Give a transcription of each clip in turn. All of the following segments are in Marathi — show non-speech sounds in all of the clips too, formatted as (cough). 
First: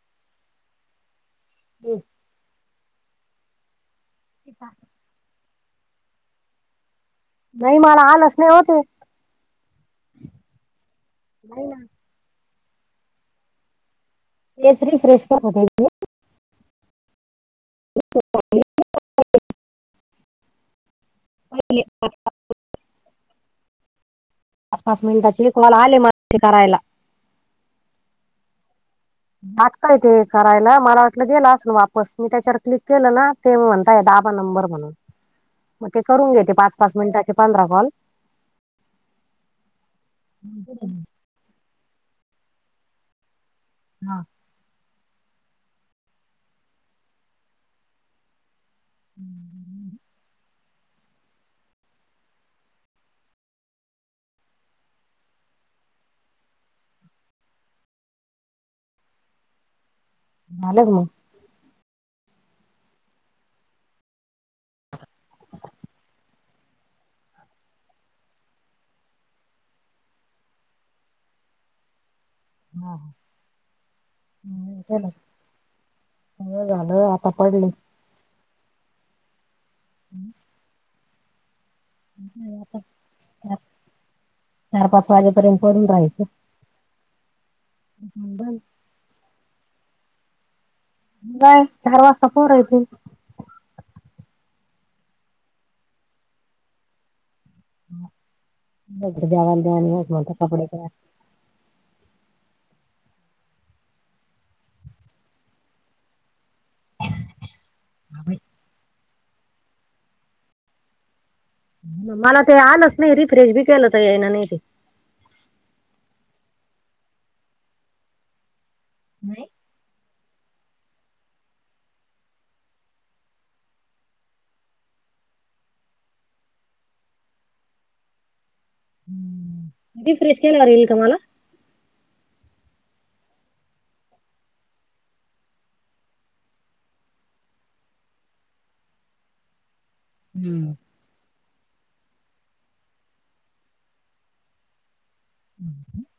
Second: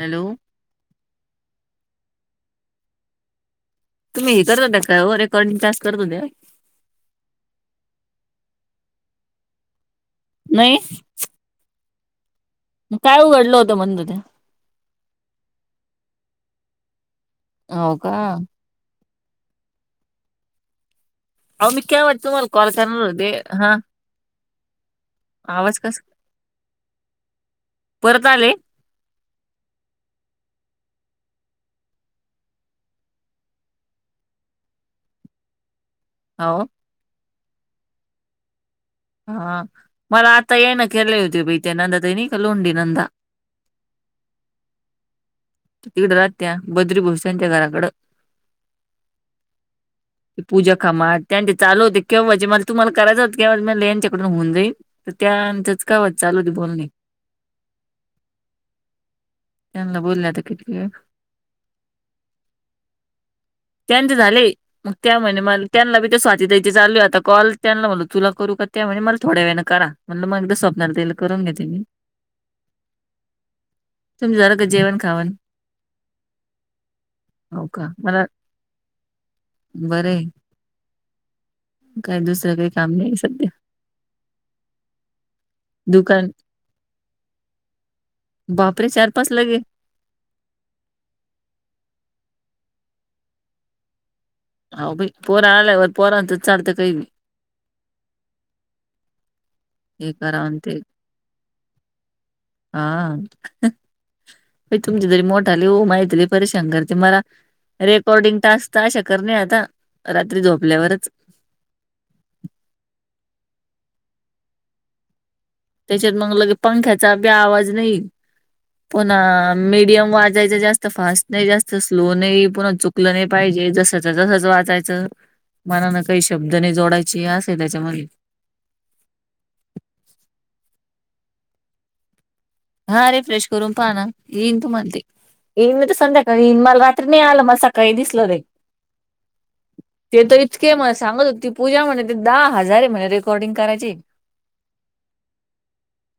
हॅलो हो तुम्ही हे करता त्या काय वरे करं तस करत हो द्या नाही मला हाल असले होते नाही नाही ना काय उघडलं होतं म्हण त ते पस्टरी फ्रेश का होताे हो का अ मी पहिले काय वाटत तुम्हाला कॉल करणार हो दे हा पाच पाच मिनिटाचे कॉल आवाज आले कस म ते करायला परत आले नाटकाय तेे करायला मला वाटलं गेलं असल वापस मी त्याच्यावर क्लिक केलं ना तेेम म्हणताय दहाबा नंबर म्हणून (inaudible) मग ते करून घेते हो पाच पाच मिनिटाचे पंधरा कॉल हा मला आता या ना केले होते बहि त्या नंदा त नाही का लोंडी नंदा हा तिकडे राहत त्या्या बद्री भोसच्या घराकडं हम्म पूजा कामा त्यांनी चालू होते केव्हाजे मला तुम्हाला करायंच होतं केव्हा म यांच्याकडून होऊन जाईल. तर त्यानंतरच काय वात चालू होती बोलणे त्यांना बोलण्यात आता किती वेळ झालं मग त्यांंचे झाले. मग त्या म्हणे म त्यांना बी ते स्वाती ताईची चालू आहे आता कॉल त्यांना म्हला तुला करू का त्या म्हणे मला थोड्या वेळा करा. म्हणलं माग स्वप्नाली ताईला करून घेते मी हा ह तुमचं झालं का जेवण हम् खावण ना झालं आता हो पडले मला बर आहे. काय दुसरं काही आता काम नाही सध्या च चार पाच वाजेपर्यंत करून राहायचं. दुकान बस. बापरे चार पाच लगे काय चार वाजता पोर येतील. हाव बाई फोन आल्यावर पोरांचं चालतय काय बी जावा द्याणी हस हे म तर करा अन कपडे ते पय (inaudible) हा प तुमची तरी मोठाली आहे वो माझी तर बर शंकरते मला रेकॉर्डिंग टास्क तर अशा कर नाही आता रात्री झोपल्यावरच मला ते आलंच नाही रिफ्रेश बी केलं तर येईना नाही त्याच्यात मग लगे पंख्याचा बी आवाज नाही नाही पुन्हा मीडियम वाजायचा जास्त फास्ट नाही जास्त स्लो नाही पुन्हा चुकलं नाही पाहिजे जसच तसच वाचायचं. मनाने काही शब्द नाही जोडायची असे आहे त्याच्यामध्ये रीफ्रेश केल्यावर येईल का मग हा रीफ्रेश करून पहा ना येईल तूम्हाला ते येईन मी तर संध्याकाईन मला रात्री नाही आलं मला सकाळी दिसलं ते ते तर इतके जाऊ म सांगत होती पूजा म्हणे ते दहा हजार आहे म्हणे रेकॉर्डिंग करायची. (inaudible)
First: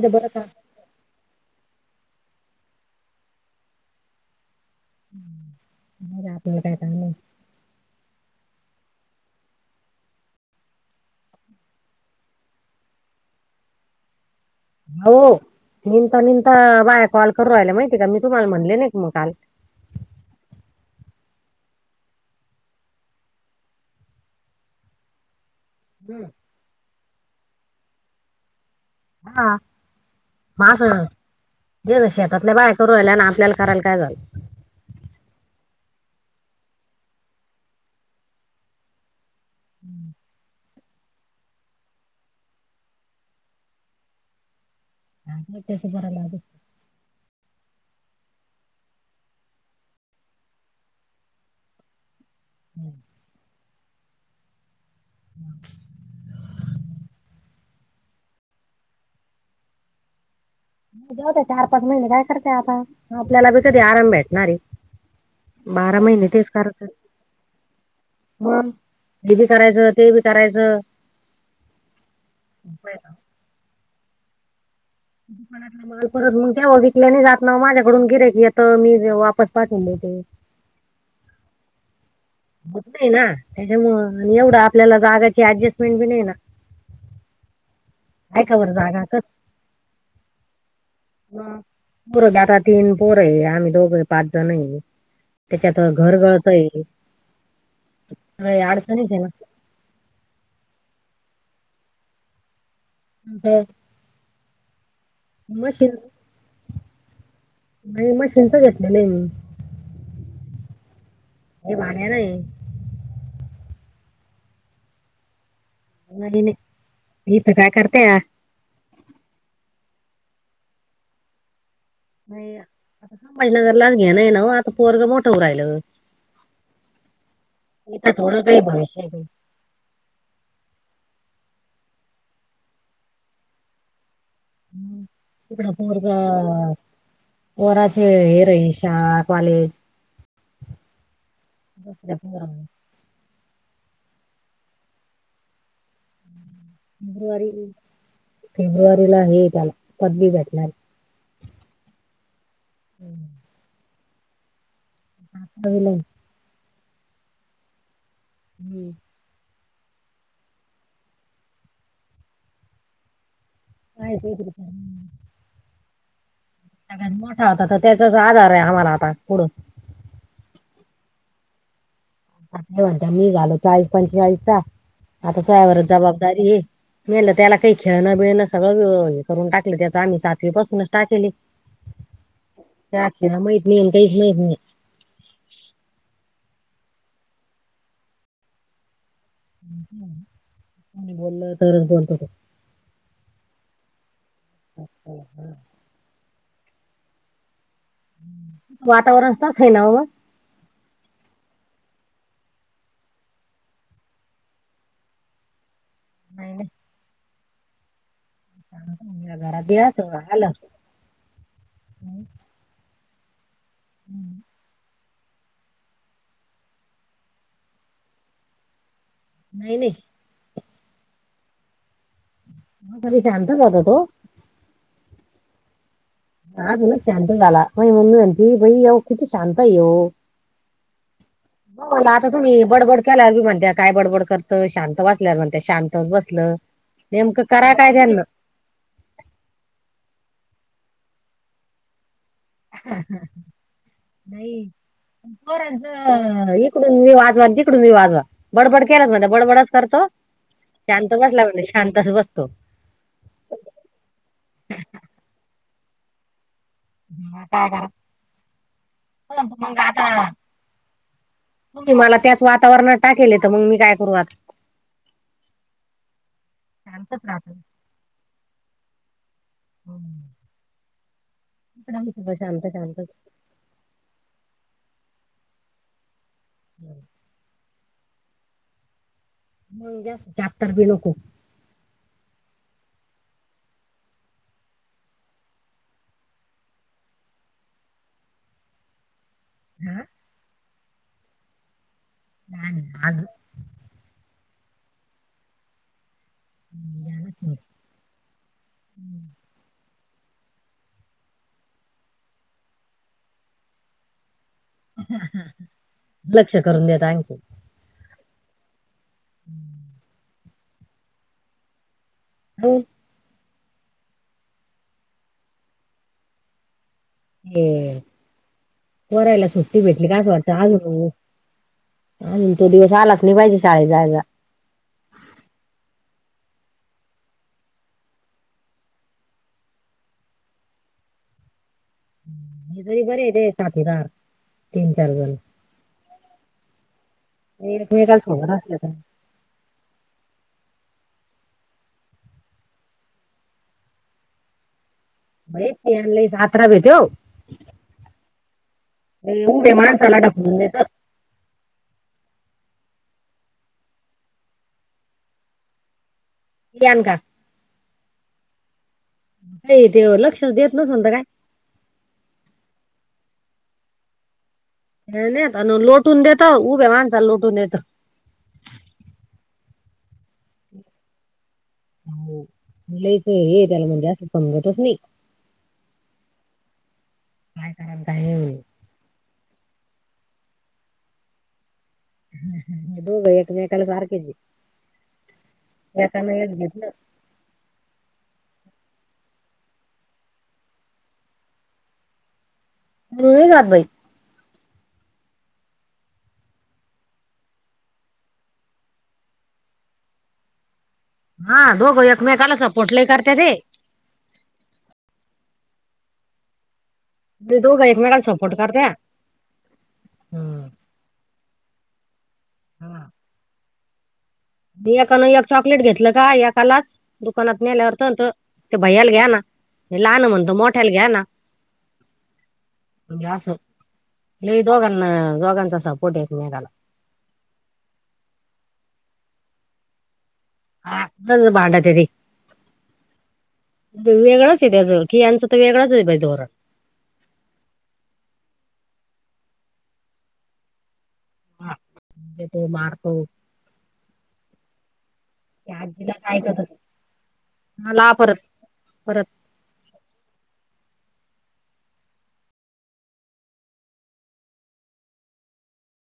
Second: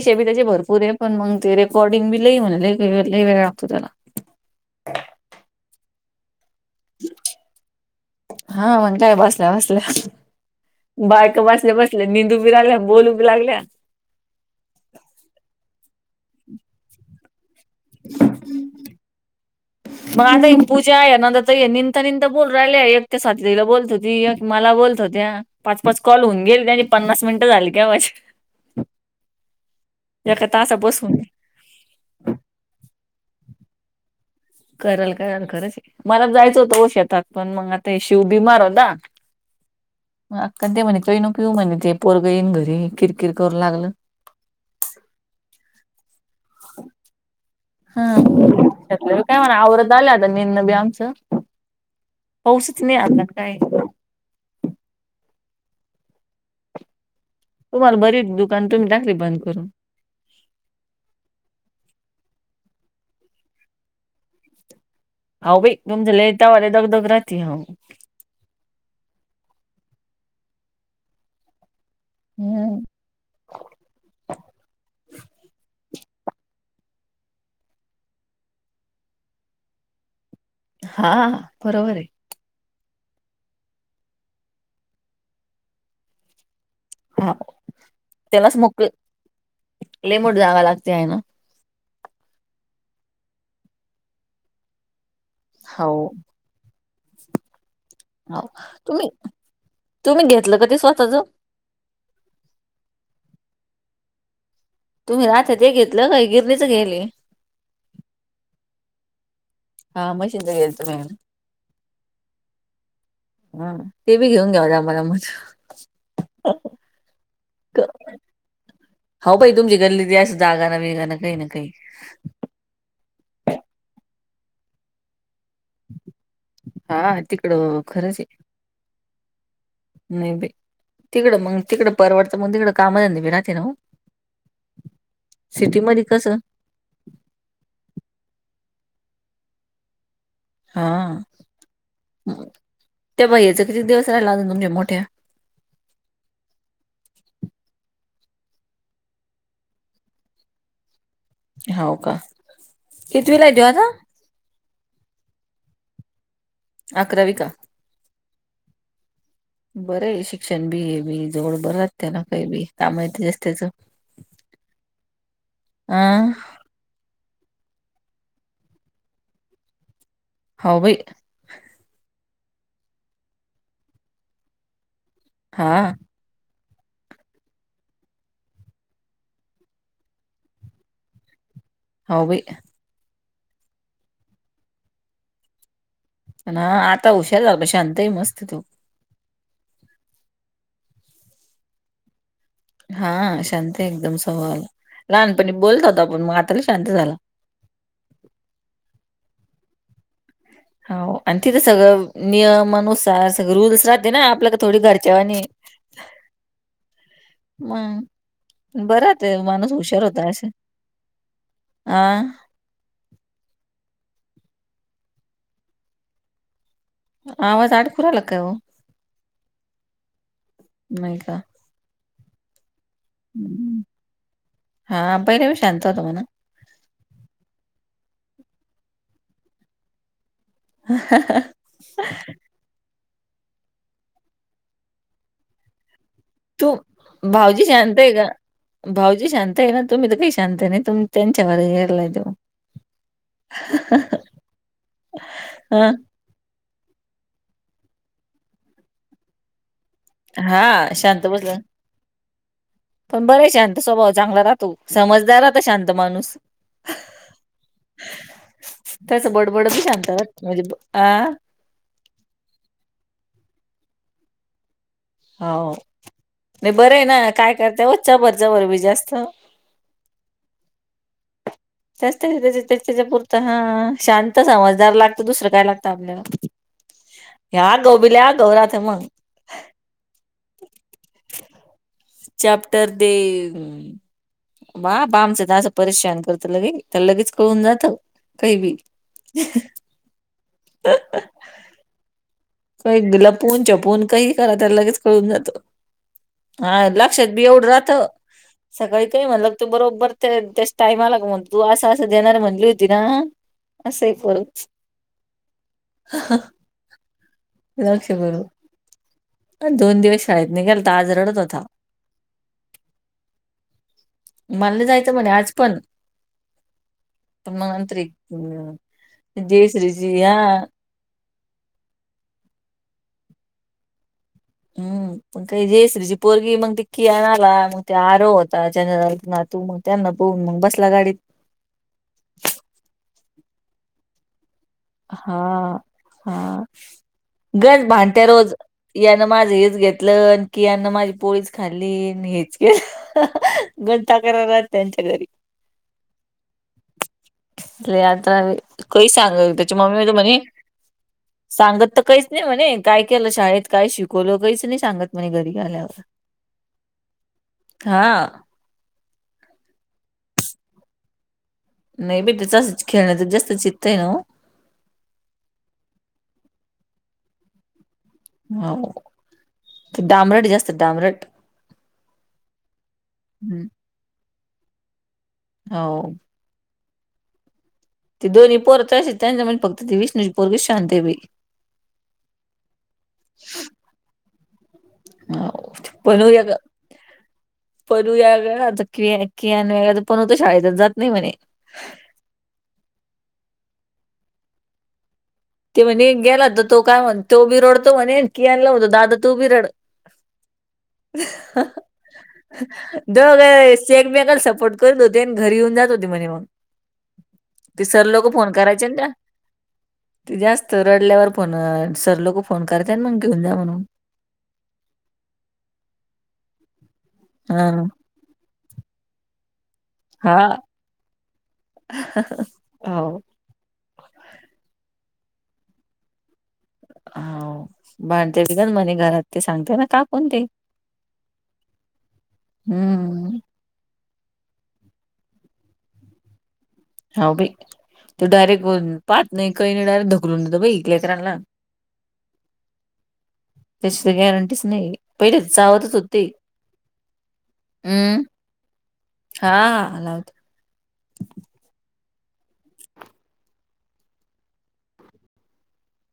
दे बी बरं का त्याचे भरपूर आहे पण मग ते रेकॉर्डिंग बी लई म्हणाले ल वेळ लागतो त्याला (inaudible) नाही आपल काय नाही हा मण काय बसल्या बसल्या बायका बसल्या बसल्या निंदू बी लागल्या, बोलू बी लागल्या. हो निनता निनता बाया कॉल करू राहिला माहिती का मी तुम्हाला म्हणले नाही मग काल मग आता ही पूजा आहे ना निंतता निंतता बोल राहि एकट्या साथी तईला बोलतो ती मला बोलत होत्या पाच पाच कॉल होऊन गेल त्यानी पन्नास मिनिटं झाली का माझ्या हा माझ हे ना शेतातल्या बाय करू राहिल्या ना आपल्याला करायला काय जात कराल कराल खरंच मला जायचं होतं हो शेतात पण मग आता शिव बी मार हो दा अक्का ते म्हणे (unintelligible) येऊ म्हणे ते पोरग येईन घरी किरकिर करू लागलं. काय माहीत तस कराय लागलं हा त्यात काय म्हणा आवरत आला आता मेनन बी आमचं पाऊसच नाही आग काय (inaudible) तुम्हाला बरी दुकान तुम्ही टाकली बंद करून वत चार पाच महिने काय करतेय आता आपल्याला बी कधी आराम भेटणार हे हाव बाई तुमचे लई त्यावाला दग दग राहते हाव ह हे बी करायचं ते बी करायचं हम्म, त माल परत मग ते बघिकल्याने जात ना माझ्याकडून गिरे की आ मी वापस पाठवून बते हा बरोबर आहे. होत नाही ना, त्याच्यामु एवढं आपल्याला जागाची ऍडजस्टमेंट बी नाही ना. हा त्यालाच ऐका बरं मोक जागा लेमड जाव लागते आहे ना, पोर आता तीन पोर आहे. आम्ही दोघ पाच जण आहे. त्याच्यात हो घरगळत आहे. हो सगळे तुम्ही अडचणीच आहे तुम्ही घेतलं कधी स्वतःच बरं तुम्ही राहत ते घेतलं काय गिरनीच घ्यायले? नाही मशीनच घेतलेल हाय मी हा मशीनच घ्यायच तुम्ही हे भाड्यानं आहे हा ते बी घेऊन द्या आम्हाला मग (unintelligible) हित काय करते हो, भा तुमची गल्लीस जागा ना वेगा ना काही ना काही नाही आता संभाजनगरलाच घेण ना आता पोरग मोठंवर राहिलं. हा तिकडं हे खरंच तर ोडं काय भवष्य नाहीे बी तिकडं मग तिकडं परवडतं मग तिकडं काम भिरती ना. हम्म तिकडं सिटीमध्ये पोरगा कसं पोराचे हे राही शाळा कॉलेज हा दुसऱ्या पोरांना त्या बाईच ह्याच तरी दिवसा लागल तुमच्या मोठ्या फेब्रुवारी फेब्रुवारीला हे त्याला पदवी भेटणार ये. होवं का कितीवीला त्यो आता आकरावीला आहे. अकरावी का. हो बरं आहे शिक्षण बी हे बी जवळ बरं असत ना काय बी कामा येतं जास्तिच काय (unintelligible) आं सगळ्यात मोठा होता त त्याचाच आधार आहे आम्हाला आता पुढ. होवं बाई. आता ते म्हणता मी झालो चाळीस पंचेचाळीस चा आता हा तुवावरचं जबाबदारी ये. मी म्हणलं त्याला काय खेळणं बिळणं सगळं हे करून टाकलं त्याच आम्ही सातवी पासूनच टाकेलय. हाव बई. त्याला खेळा माहित नाही ना काहीच माहित नाई. अनं आता हुशार झाला शांतय मस्त तो कुणी बोलल तरच बोलतो तो. हा शांत एकदम स्वभावाला लहानपणी बोलत होता पण म आता का शांत झाला. वातावरण तस हाय ना ओ हो आणि तिथं सगळं नियमानुसार सगळं रूल्स राहते. ना आपल्याक थोडी घरच्यावानी (unintelligible) नाय नाय. मंग बर हा नाही ते या माणूस घरात या हुशार सगळं होता असे आलं आ हम्म. आवाज आडकूरायला काय हो. नाही नाही. नाही का? मं तसा शांतच हम्म. होता तो. हा पहिला बी शांत होता म्हणा अजूनच शांत झाला पाहिलं म्हणती (unintelligible) भाऊ कीती शांत हाय ह्यो. (unintelligible) मं म्हणलं आता तुम्ही बडबड केल्यावर बी म्हणत्या काय बडबड करत शांत बसल्यावर म्हणत्या शांत बस म्हंटल तू नेमकं भाऊजी करा काय शांत आहे त्यांलन. का भाऊजी शांत हाय ना तुम्ही तर काय शांत आहे नाही तुम्ही त्यांच्यावर गेरलाय तो. नाई पण पोरांच हं, अ इकडून मी वाजवा आणि तिकडून मी वाजवा बडबड केलं तर म्हणतो बडबडच करतो. शांत बसला म्हणे शांतचं बसतो. पण बरे शांत स्वभाव चांगला राहतो समजदार राहत शांत माणूस. मं काय करा. त्यासं हं, बडबड बी शांत होत म्हणजे ब अ म्हणतो मला त्याच वातावरणात टाकेले तर मंग मी काय करू आत हो मग बरं आहे शांतच ना काय राहतो करता वच्या भरच्या भर बी जास्त हम. त्याच त्याच त्या शांत शांत त्याच्यापुरत हा शांत समजदार लागत दुसरं काय लागतं आपल्यावर हम् ह्या गोबील्या गौराात मग म्या सच्यााततरपिनुक चॅप्टर दे वा बामचं असं परेशान करत लगे तर लगेच कळून जातं काही बी हा ह नाही, लपून चपून काही करा त्याला लगेच कळून जातो हा लक्षात बी आज एवढं राहत सकाळी काही म्हणलंग तो बरोबर तर त्याच्या टायमाला म्हणत तू असं असं देणारी म्हणली होती ना असं परू लक्ष करून द्या थँक्यू विनाक्षे गुर दोन दिवस शाळेत निघेलता आज रडत होता हम् म्हणलं जायचं म्हणे आज पण पण मग नंतर ए एक अं कोरायला सुट्टी भेटली का जयश्रीची अस हा वाटतं आज आणि तो दिवस आलाच नाही पाहिजे शाळेत जायला हम् पण काही जस्रीची पोरगी मग तिकी आणला मग ते आरो होता ज ना तू मग त्यांना बोहून मग बसला गाडीत हे तरी बर आहे ते साथीदार तीन चार जण हा हा ते गज एकमेकाला भट्या सोबत रोज असले तर या माझं हेच घेतलं की अना माझी पोळीच खाल्ली हेच केलं गण ताकार राहत त्यांच्या घरी भई तेिला सातरा भेटे आ काही ते सांगल उभे त्याच्या मम्मी म माणसाला म्हणे ढकलून देत सांगत तर काहीच नाही म्हणे काय केलं शाळेत काय शिकवलं काहीच नाही सांगत म्हणे घरी आल्यावर (inaudible) प्रियानका हा का देव लक्ष देत नसता काय नाही बे ते त खेळण्याच जास्त चित्त आहे ना नाही लोटून देत उभे माणसा लोटून देत हो ते डामरट जास्त डामरट होलाच हे हम्म त्याला म्हणजे असं समजतच नाही हो ह ती दोन् पोर त त्यां म्हणज फक्त ती विष्ूची पोर शांतबाई ह हो ग एकमेकाल आार केजी ह पण घेतलं परूया वगळा कि कि आणि वेगळ तर पणू तर शाळेत जात नाही म्हणे ातई ते म्हणे गेला तर तो काय म्हण तो बिरडतो म्हणे की आणलात दादा तू बिरड हा दोघं एकमेकाला सपोर्टले दो करते ग ते चेग बेगला सपोर्ट करत होते आणि घरी येऊन जात होते म्हणे मग दोघं ते सर एकमेकाला लोक फोन सपोर्ट करायचे करत्या त्या ते हम्म. जास्त रडल्यावर फोन सर लोक फोन करत आणि मग घेऊन जा म्हणून मी एकानं एक चॉकलेट घेतलं का एकालाच दुकानात हा नेल्यावर तरंत ते भयाला घ्या ना लहान हा म्हणतो मोठ्याला घ्या ना हो अस हे दोघांना दोघांचा सपोट येत मेगला हो भांडते बिकण म्हणे घरात ते सांगते ना का कोण ते ह पाांड तेरी हम्म. वेगळाच आहे त्याच खियांचं तर वेगळाच आहे पाहिज धोरण होाई तेो डायरेक्ट पाहात नाही काही नाही डायरेक्ट ढकलून देत बाई इकल्याकर्रांला हा त मारतो त्याची तर गॅरंटीच नाही पहिले त्या चावतच होते ह ला हम्म परत परत हा आलात